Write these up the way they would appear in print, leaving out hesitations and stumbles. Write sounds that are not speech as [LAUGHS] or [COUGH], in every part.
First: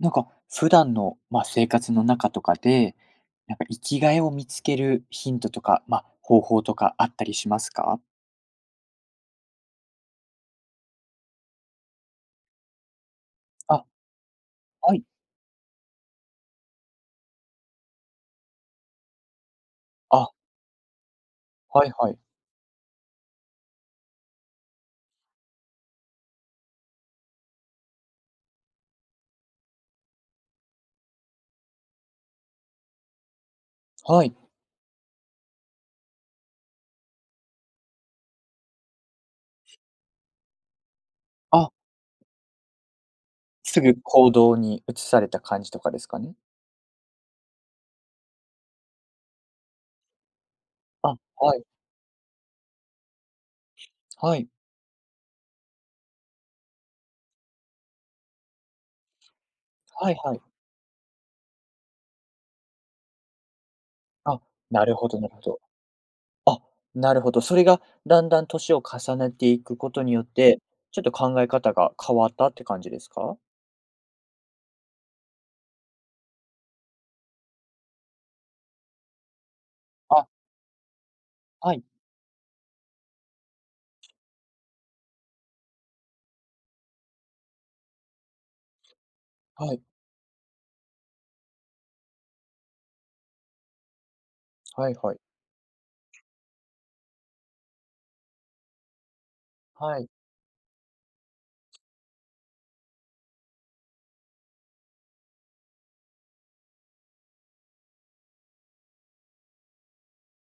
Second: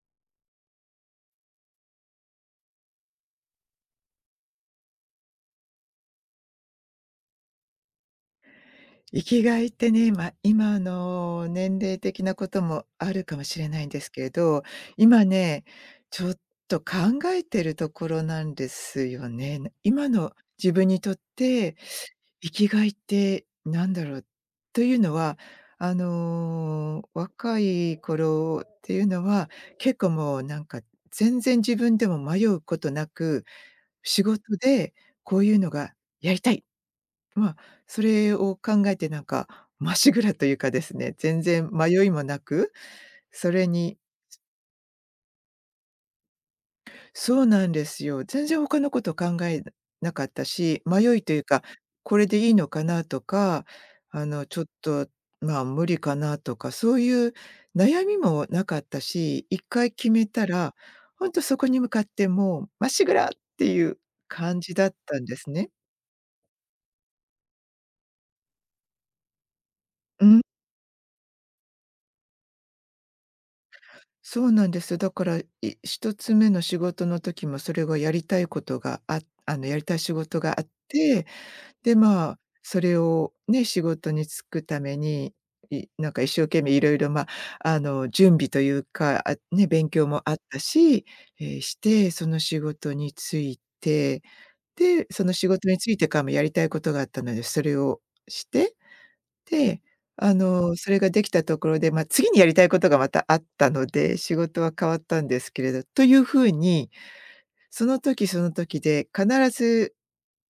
なんか、普段の、まあ、生活の中とかで、なんか生きがいを見つけるヒントとか、まあ、方法とかあったりしますか？生きがいってね、今の年齢的なこともあるかもしれなあ、いんですけれど、はい。今ね、ちょっと考えてるところなんですよね。今あ、の自分にとって、はいはい。生きがいってなんだろう？というのは、あの、若い頃っていうのは、結構もうなんか全然自分でも迷うことなく、仕はい。事でこういうのがやりたいまあ、それを考えてなんか、まっしぐらというかですね、全然あ、迷いもなく、それすぐに行動に移された感じとかですかね？そうなんですよ。全然他のこと考えなかったし、迷あ、いというはか、い。これでいいのかなとか、あはの、い。ちょっと、まあ、無理かなとか、そういう悩みもなかったし、一回決はいめはい。たら、ほんとそこに向かってもうまっしぐらっていうあ、感じなだっるほたどんなるでほすど。ね。あ、なるほど。それがだんだん年を重ねていくことにようっん。て、ちょっと考え方が変わったって感じですか？そうなんですだから、一つ目の仕事の時もそれがやりたいことがあの、やりたい仕あ、事があって、はい。で、まあ、それをね、仕事に就くために、なんか一生懸命いろいろ、まあ、あの、準備というか、あ、ね、はい。勉強もあったし、して、その仕事に就いて、はいで、はい。その仕事に就いてからもやりたいことがあったので、それをしてで、はい。あの、それができたところで、まあ、次にやりたいことがまたあったので、仕事は変わったんですけれどというふうに、その時その時で必ず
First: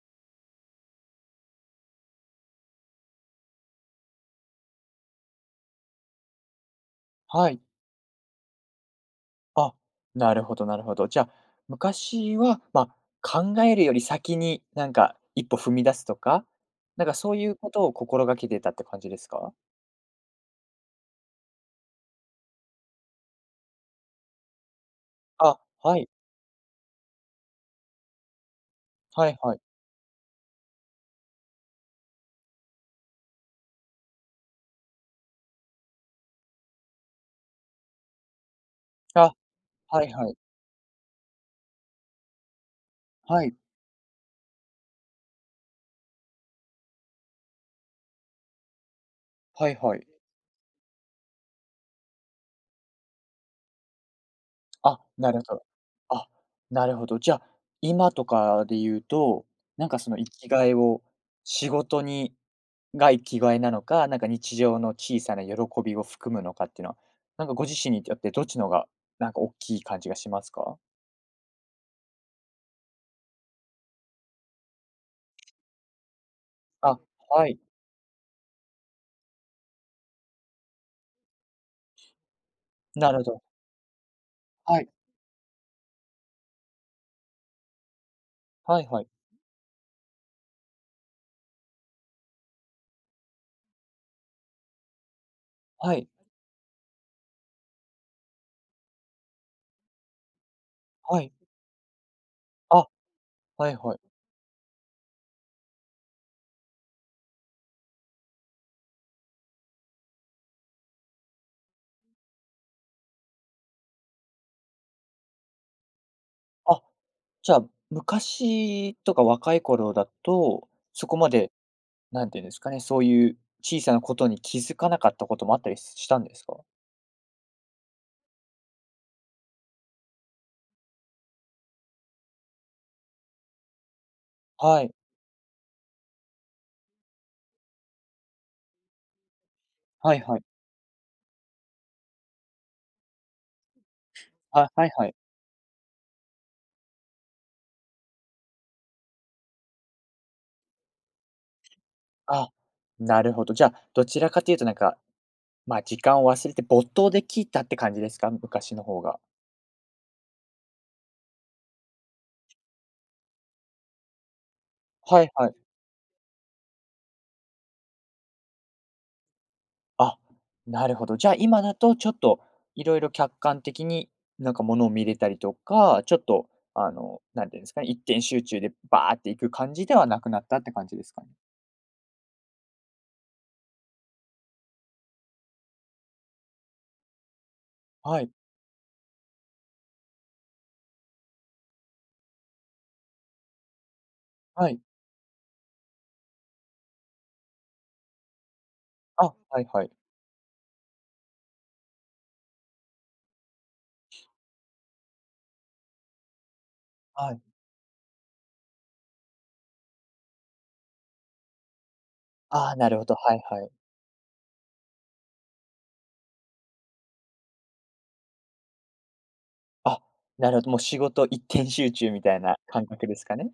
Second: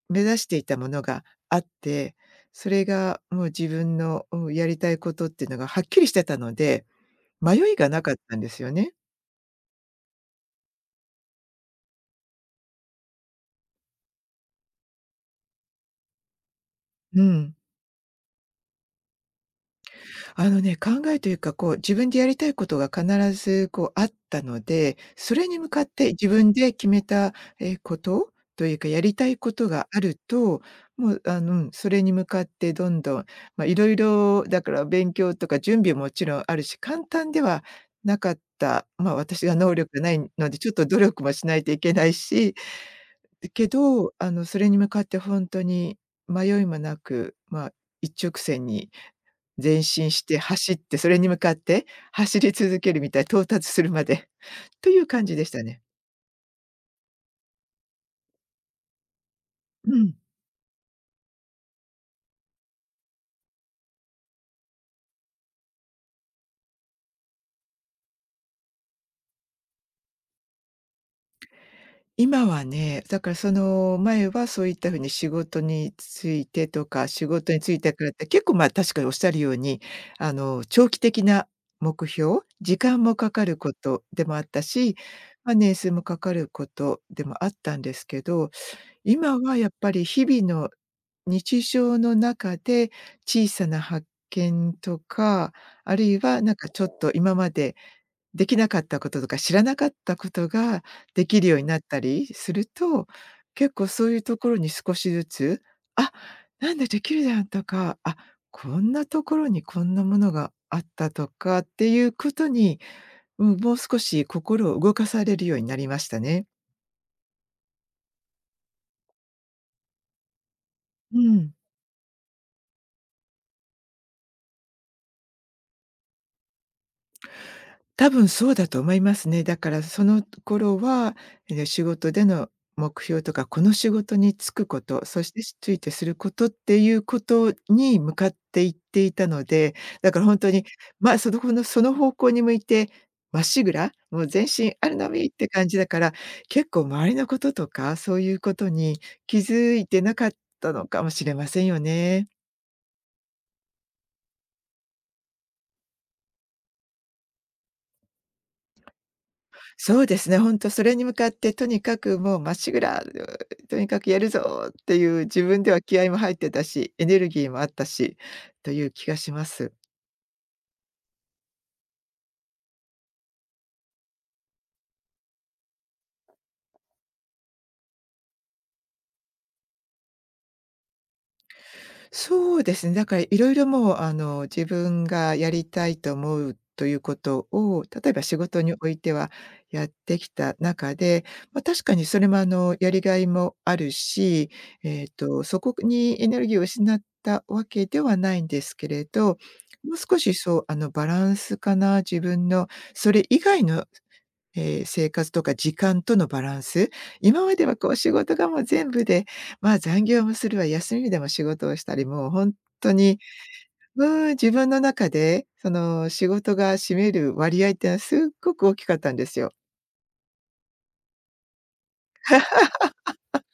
目指していたものがあって、それがもう自分の、うん、やりたいことっていうのがはっきりしてたので、は迷い。いがなかったんですよね。あ、なるほどなるほど。じゃあ、昔は、まあ、考えるより先に、なんか、一歩踏み出すとか、なんかうそういん。うことを心がけてたって感じですか？あのね、考えというか、こう、自分でやりたいことが必ずこうあったので、それにあ、向かっはてい。自分で決めた、ことというか、やりたはいいこはい。とがあると、もう、あの、うん、それに向かってどんどん、ま、色々だから勉強とか準備ももちろんあるし、簡単ではなかった、ま、あ、私が能力がはいないはい。ので、ちょっと努力もしないといけないし、はだい。けど、あの、それに向かってほんとに迷いもなく、ま、一直線にはい前はい。進して走って、それに向かって走り続けるみたい、到達するまで [LAUGHS] といあ、う感なじるでしほたど。ね。あ、なるほど。じゃあ、今とかで言うと、なんうかそん。の生きがいを仕事にが生きがいなのか、なんか日常の小さな喜びを含むのかっていうのは、なんかご自身によってどっちのがなんか大きい感じがしますか？今はね、だからその前はそういった風に仕事についてとあ、か、仕は事い、に就いてからって結構、ま、確かにおっしゃるように、あの、長期的な目標、時間なもるほかど。かることでもあったはい、し、まあ、年数もかかることでもあったんですけどはいはい。今はやっぱり日々の日常の中で小さな発見とか、はあるい、いはなんかちょっと今までできなかったこととか知らなかったことがはでい。きるようになったりするあ、と、は結い構はい。そういうところに少しずつ、あ、なんだできるじゃんとか、あ、こんなところにこんなものがあったとかっていうことに、うん、もう少し心を動かされるようになりましたね。あ、じゃあ、昔とか若い頃だと、そこうまん。でなんていうんですかね、そういう小さなことに気づかなかったこともあったりしたんですか？多分そうだと思いますね。だからその頃は、ええ、仕事での目標とか、この仕事に就くこはい。と、そしてついてすることっていうことに向かっていっていたので、だはかいらほんはい。とに、ま、そのこのその方向に向いてまっしぐら、もう全あ、身はあいるはのい。みって感じだから、結構周りのこととか、そういうことに気づいてなかったのかもしれませんよね。あ、なるほど。じゃあ、どちらかというとなんか、まあ、時間を忘れて没頭できたって感じですか？昔の方が。そうですね、本当それに向かってとにかくもうまっしぐら、とにかくやるぞっていはうい自はい。分では気合いも入ってたし、エネルギーもあったしという気がします。あ、なるほど。じゃあ、今だとちょっといろいろ客観的になんか物を見れたりとか、ちょっとあの、なんていうんですかね、一点集中でバーっていく感じではなくなったって感じですかね？そうですね。だからいろいろもう、あの、自分がやりたいと思うということを、例えはばい。仕事においてはやってきた中で、まあ、確かにそれも、あの、やりがいもあるし、はい。えっと、そこにエネルギーを失ったわけではないんですけれあ、ど、はいはい。もう少しそう、あの、バランスかな、自分のそれ以外のええ、生活とか時間とのバランス、はい。今まではこう仕事がもう全部で、まあ、残業もするわ、休みでも仕事をしたり、もう本ああ、な当るほど。に、はいはい。うん、自分の中で、その仕事が占める割合ってのはすっごく大きかったんですよ。あ、なるほど、もう仕事一点集中みたいな感覚ですかね？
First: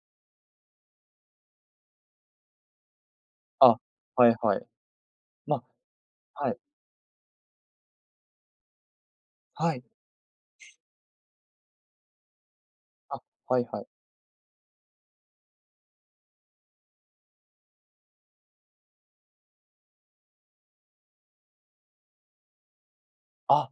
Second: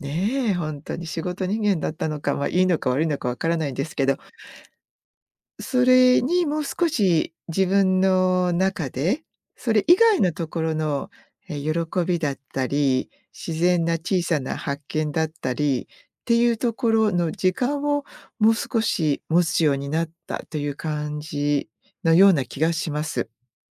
ねえ、本当に仕事人間だったのか、ま、いいのか悪いのかわからないんあ、ですけど。はいはい。ま、それにはい、もう少し自分の中で、そはい、れ以外のところの、喜びだったり、あ、自はいは然い。な小さな発見だったりっていうところの時間をもう少し持つようになったという感じのような気がします。あ、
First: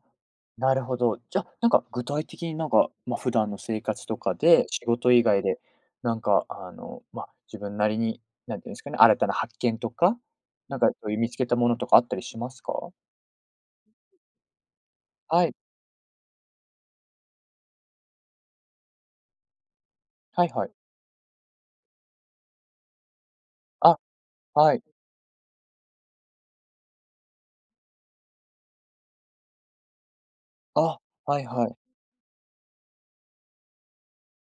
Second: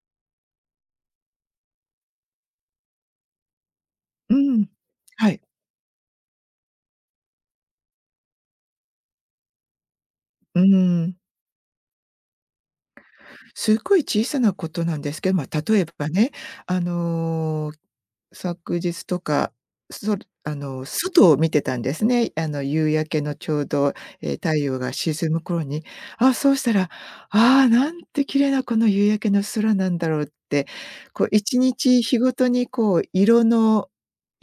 なるほど。じゃ、なんか具体的になんか、ま、普段の生活とうかで、ん。仕事以はい。外で、なんかあの、ま、自分なりに、なんていうんですかね、新たな発見とか、うなんかそうん。いう見つけたものとかあったりしますか？すっごい小さなことなんですけど、はまい、あ、例えばね、あの、昨日とか、そはいあはい。の、外を見てたんですね。あの、夕焼けのちょうど、あ、太は陽い、が沈む頃に、あ、そうしたら、ああ、なんて綺麗なこの夕焼けの空なんだろうって、あ、こうはい1はい。日日ごとにこう色の、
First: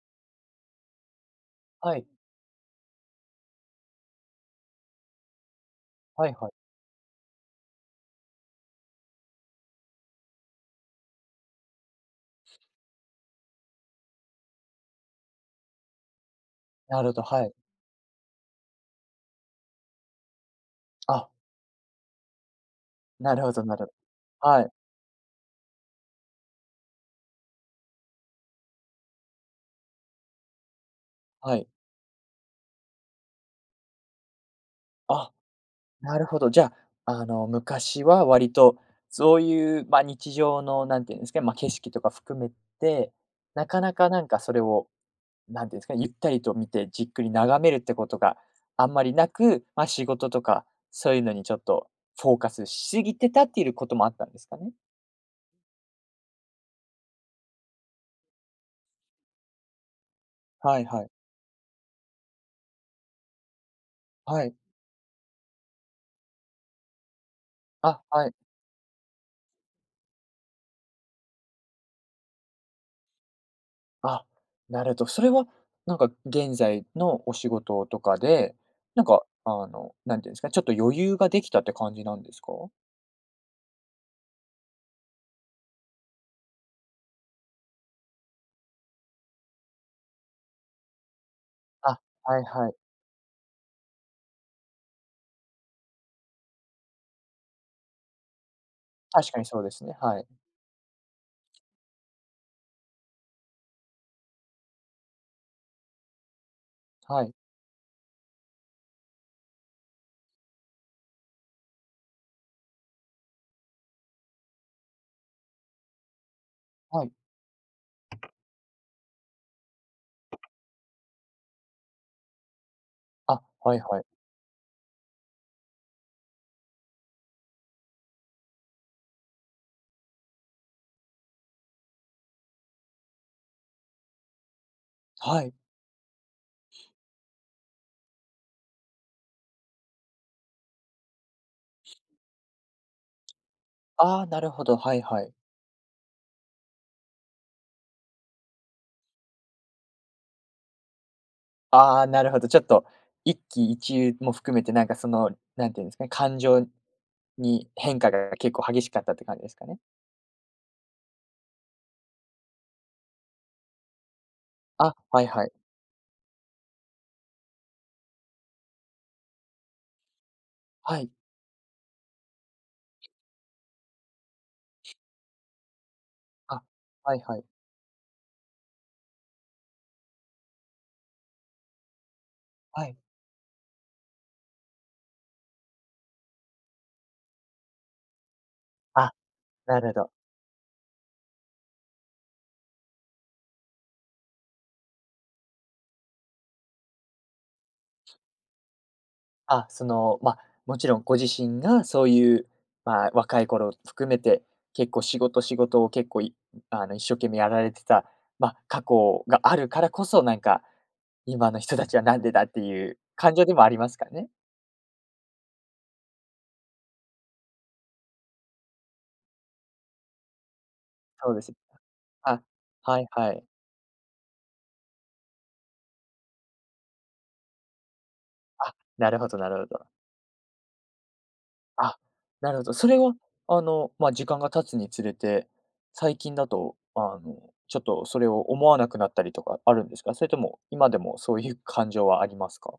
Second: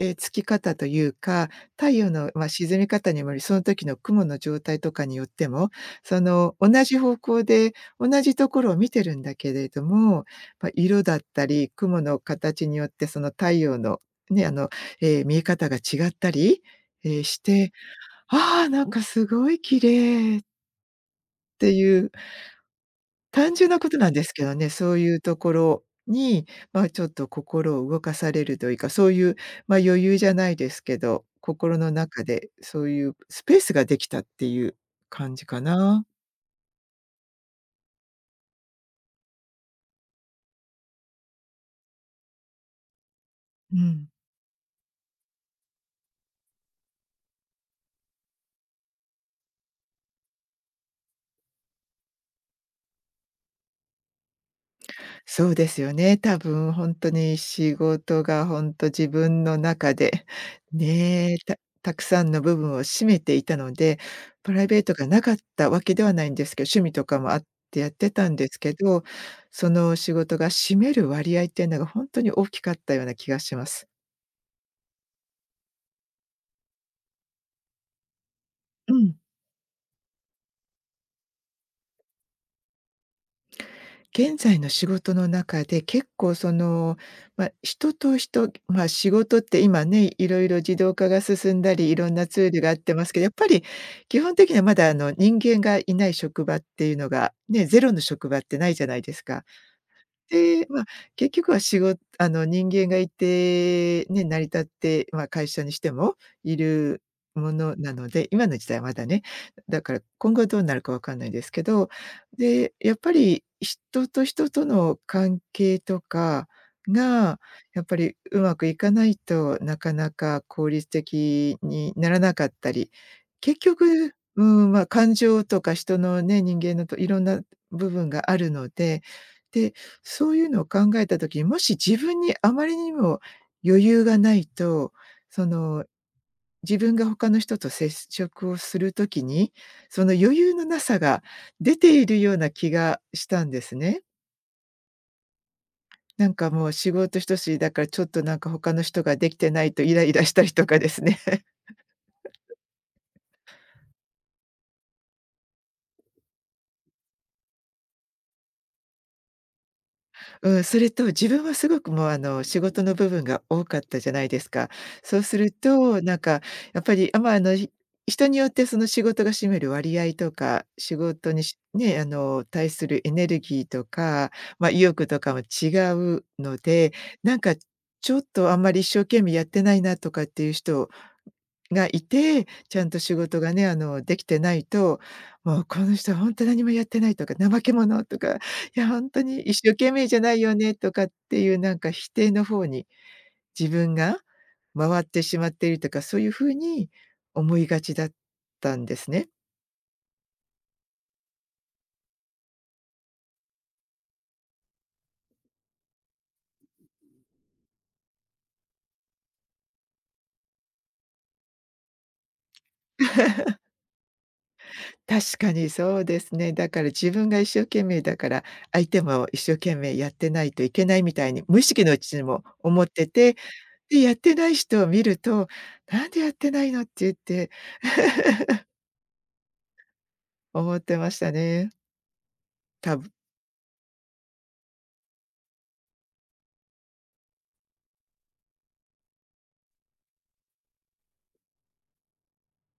つき方というか、太はい、陽の、まあ、沈み方にもより、その時の雲の状態とかによっても、そはいはい。の同じ方向で同じところを見てるんだけれども、まあ、色だったり、雲の形によってその太陽のね、あの、見え方が違ったり、なるほど、しはい。て、ああ、なんかすごい綺麗っあ、ていう、なるほ単ど純ななこるとなんですけどはね、い、そういうところに、まあ、ちょっと心を動かされるというか、そういう、まあ、余裕じゃないですけど、はい。心の中でそういうスペースができたっていうあ、感じかな。なるほど。じゃあ、あの、昔は割とそういう、まあ、日常のなんていうんですかね、まあ、景色とか含めて、なうかなん。かなんかそれを、何ていうんですかねゆったりと見てじっくり眺めるってことがあんまりなく、まあ、仕事とかそういうのにちょっとフォーカスしすぎてたっていうこともあったんですかね？そうですよね。多分本当に仕事が本当自分の中で、はいはい。ねえ、たくさんの部分を占めていたので、はプい。ライベートがなかったわけではないんですけど、趣味とかもあってやっあ、てたはんい。ですけど、その仕事が占める割合っていうのが本当に大きかったような気がします。あ、なると。それはなんか現在のお仕事とかで、うなんん。かあの、なんていうんですかね、ちょっと余裕ができたって感じなんですか？現在の仕事の中で結構その、まあ、人と人、まあ、仕事って今ね、いろいろ自動化が進んだり、いあ、ろんなツはいールはがあい。ってますけど、やっぱり基本的にはまだあの、人間がいない職場っていうのが、ね、ゼロの職場ってないじゃないです確かか。にそうですね。はい。で、まあ、結局は仕事、あの、人間がいて、ね、成り立って、まあ、会社にしてもいるはい。ものなので、今の時代はまだね、だから今後どうなるかわかんないですけど、で、やっぱり人と人との関係とかはい。が、やっぱりうまくいかないとなかなか効率的にならなかったり、あ、結はいはい。局、うん、まあ、感情とか人のね、人間のといろんな部分があるので、でそういうのを考えた時に、もし自分にあまりにも余裕がないと、はそい。の、自分が他の人と接触をする時に、その余裕のなさが出ているような気がしたんですね。ああ、なるほど。はいはい。なんかもう仕事一筋だからちょっとなんか他の人ができてないとイライラしたりとかですね。ああ、なるほど。ちょっと、一喜一憂も含めて、なんかその、なんていうんですかね、感情に変化が結構激しかったって感じですかね。うん、それと自分はすごくもう、あの、仕事の部分が多かったじゃないですか。あ、そうはいすはるい。と、なんか、やっぱり、人によってその仕事が占める割合とか、仕はい。事にしね、対するエネルギーとか、まあ、意欲とかも違うのあ、で、はいなはんい。か、ちょっとあんまり一生懸命やってないなとかっていう人がいて、ちゃはんい。と仕事がね、できてないと、もうこの人は本当何もやってないとか、怠け者とか、いや本あ、当に一生なる懸ほ命ど。じゃないよねとかっていう、なんか否定の方に自分が回ってしまっているとか、そういう風に思いがちだったんですね。あ、その、まあ、もちろんご自身がそういう、まあ、若い頃含めて、結構仕事仕事を結構あの、一生懸命やられてた、まあ、過去があるからこそ、なんか、今の人たちはなんでだっていう感情でもありますからね？確かにそうですね。だから自分が一生懸命だから、相手も一生懸命やってないといけないみたいそうに、です。無意識のうちにあ、も思っはていはて、い。で、やってない人を見ると、「なんでやってないの」って言って [LAUGHS] あ、なるほどなるほど。思ってましたね。あ、なるほど。そ多れ分。は、あの、まあ、時間が経つにつれて、最近だと、あの、ちょっとそれを思わなくなったりとかあるんですか？それとも今でもそういう感情はありますか？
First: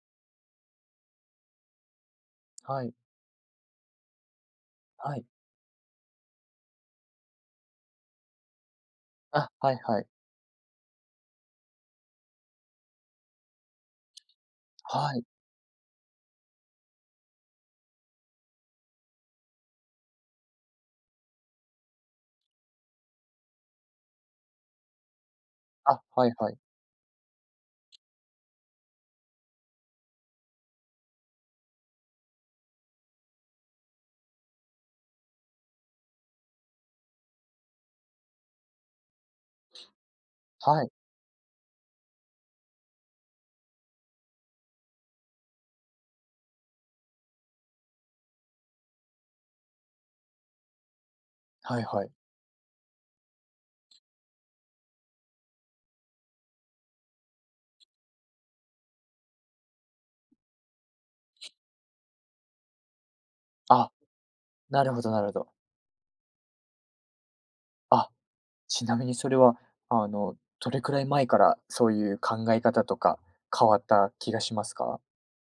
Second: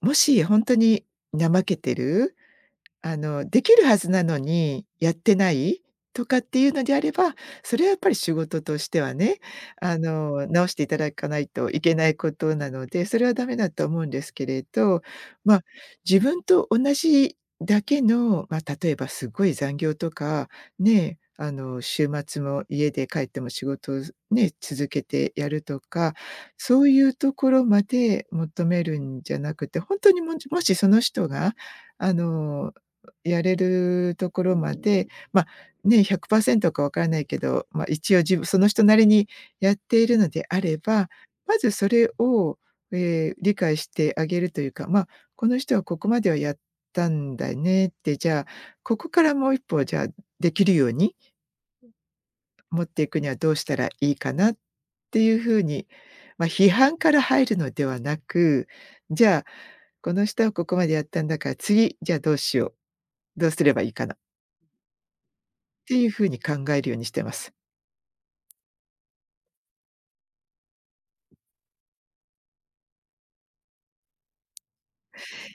もし本当に怠けてる、はい、できるはずなのにやっはい。てないとかっていうのであれば、それはやっぱり仕事としてはね、あ、はいはい。直していただかないといけないことなので、それはダメだと思うんですけれど、はい。まあ、自分と同じだけの、まあ、例えばすごい残業とか、ね、週末も家で帰っても仕事をね、続けてやるとあ、か、はいはい。そういうところまで求めるんじゃなくて、本当にもしその人が、あのやれるところまで、ま、ね、100%かわからないけど、まあ、一応自分その人なりにやっているのであれはい。ば、まずそれを、理解してあげるというか、まあ、この人はここまではやったんだねって、じゃあ、ここからもう一歩じゃあ、できるようにはいはい。持っていくにはどうしたらいいかなっていう風に、まあ、批判から入るのではなく、じゃあ、この人はここまでやったんだから、次、じゃあどうしよう、どうすればいあ、いかななるほどなるほど。ていう風に考えるようにしてます。あ、ちなみにそれは、あの、どれくらい前からそういう考え方とか変わった気がしますか？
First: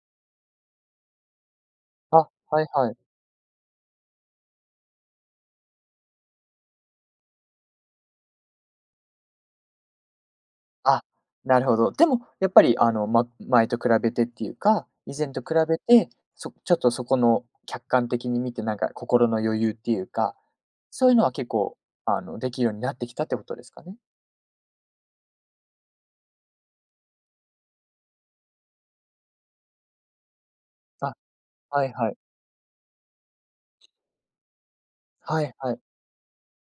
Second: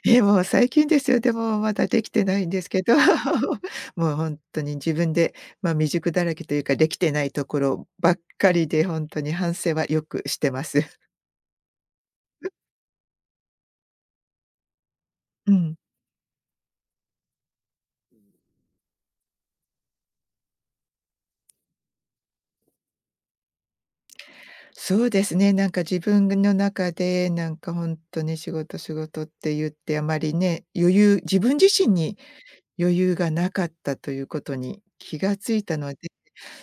え、もう最近ですよ。でもまだできあ、てないんではいすけはど、い。[LAUGHS] もう本当に自分で、まあ、未熟だらけというか、できてないところばっかりで、本当に反省はよくしてます。[LAUGHS] あ、なるほど。でも、やっぱりあの、前と比べてっていうか、以前とう比ん。べて、ちょっとそこの客観的に見て、なんか心の余裕っていうか、そういうのは結構、あの、できるようになってきたってことですかね？そうですね、なんか自分の中で、なんか本当に仕事、仕事って言ってあまりね、あ、自分自は身いはい。に余裕がなかったということに気がはついいはたい。ので、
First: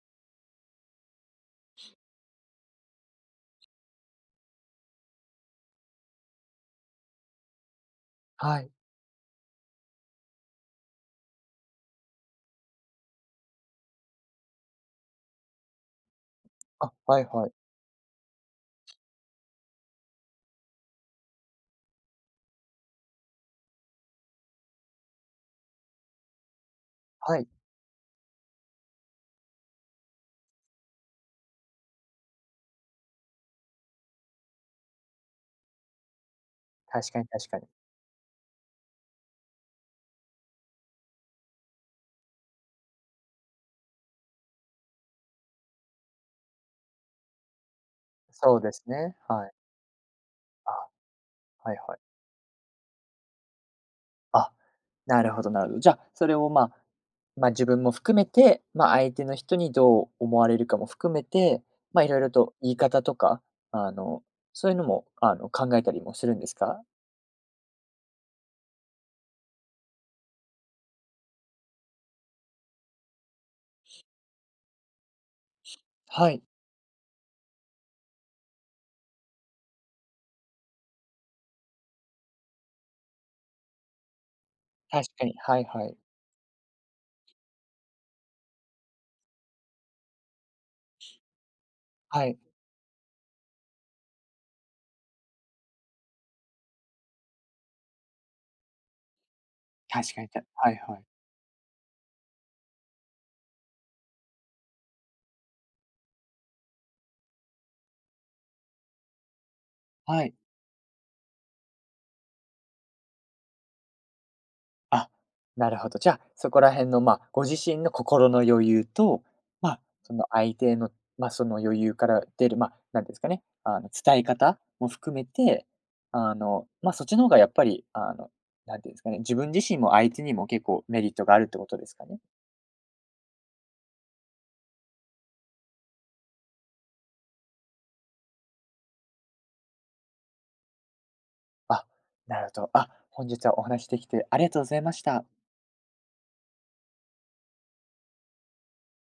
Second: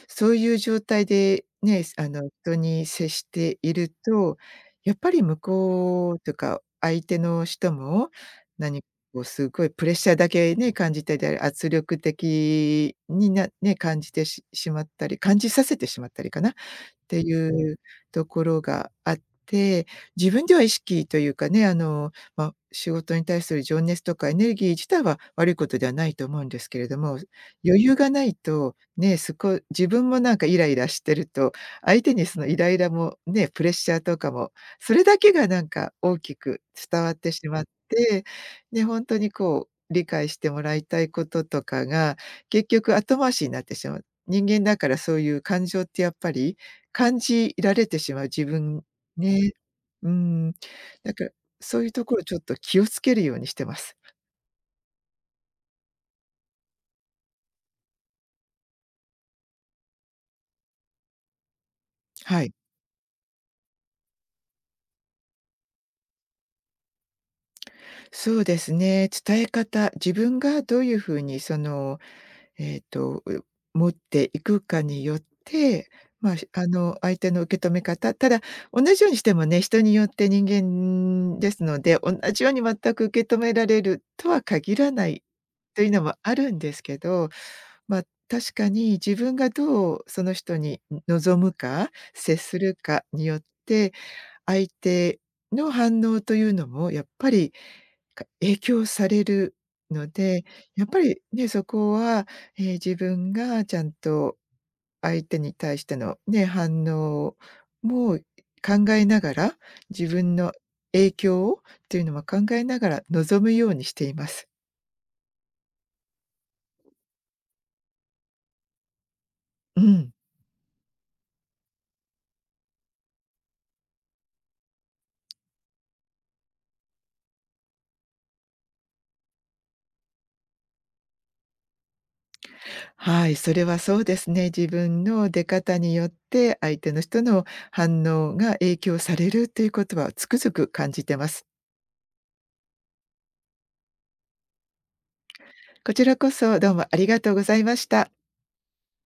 そういう状態でね、人に接していると、やっぱり向こうというか、相手の人も、はい。何かこうすごいプレッシャーだけね、感じたり、圧力的になね、感じてししまったり、感じさせてしまったりかな、あ、ってはいはい。いうところがあって、自分では意識というかね、まあ、仕事に対する情熱とかエネルギー自体は悪いことではないと思うんですけれども、はい。余裕がないと、ね、自分もなんかイライラしてると、相手にそのイライラもね、プレッシャーとかも、それだけがなんか大きく伝わ確っかにてし確かまっに。て、で、本当にこう理解してもらいたいこととかが、結局後回しになってしまう。人間だからそういう感情ってやっぱり感じられてしまう自そうで分すね、はね。い。うん。あ、だから、はそいういうはい。ところちょっと気をつけるようにしてます。あ、なるほどなるほど。じゃ、あそれを、まあま、自分も含めて、ま、相手の人にどう思われるかも含めて、ま、いろいろはい。と言い方とか、あの、そういうのも、あの、考えたりもするんですか？そうですね、伝え方、自分がどういう風にそのえーと、う持っていくかによって、はまあ、い、相手の受け止め方、ただ、同じようにしてもね、人によって人間ですので、同じように全く受け止められるとは限ら確ないかに。はいとはいうい。のもあるんですけど、まあ、確かに自分がどうその人に望むか、は接い、するかによって、相手の反応というのもやっぱり影響されるの確かに、で、はいやっはぱい。りね、そこは、自分がちゃんと相手に対してのね、反応も考えながら、自はい。分の影響をっていうのも考えながら望むようにしています。あ、なるほど。じゃあ、そこら辺の、まあ、ご自身の心の余裕と、まうあ、ん。その相手の、まあ、その余裕から出る、まあ、なんですかね、あの、伝え方も含めて、あの、まあ、そっちの方がやっぱり、あの、なんていうんですかね、自分自身も相手にも結構メリットがあるってことですかね？はい、それはそうですね。自分の出方によって相手の人の反応が影響されるということはつくづく感じてます。あ、なるほど。あ、本日はお話しできてありがとうございました。こちらこそどうもありがとうございました。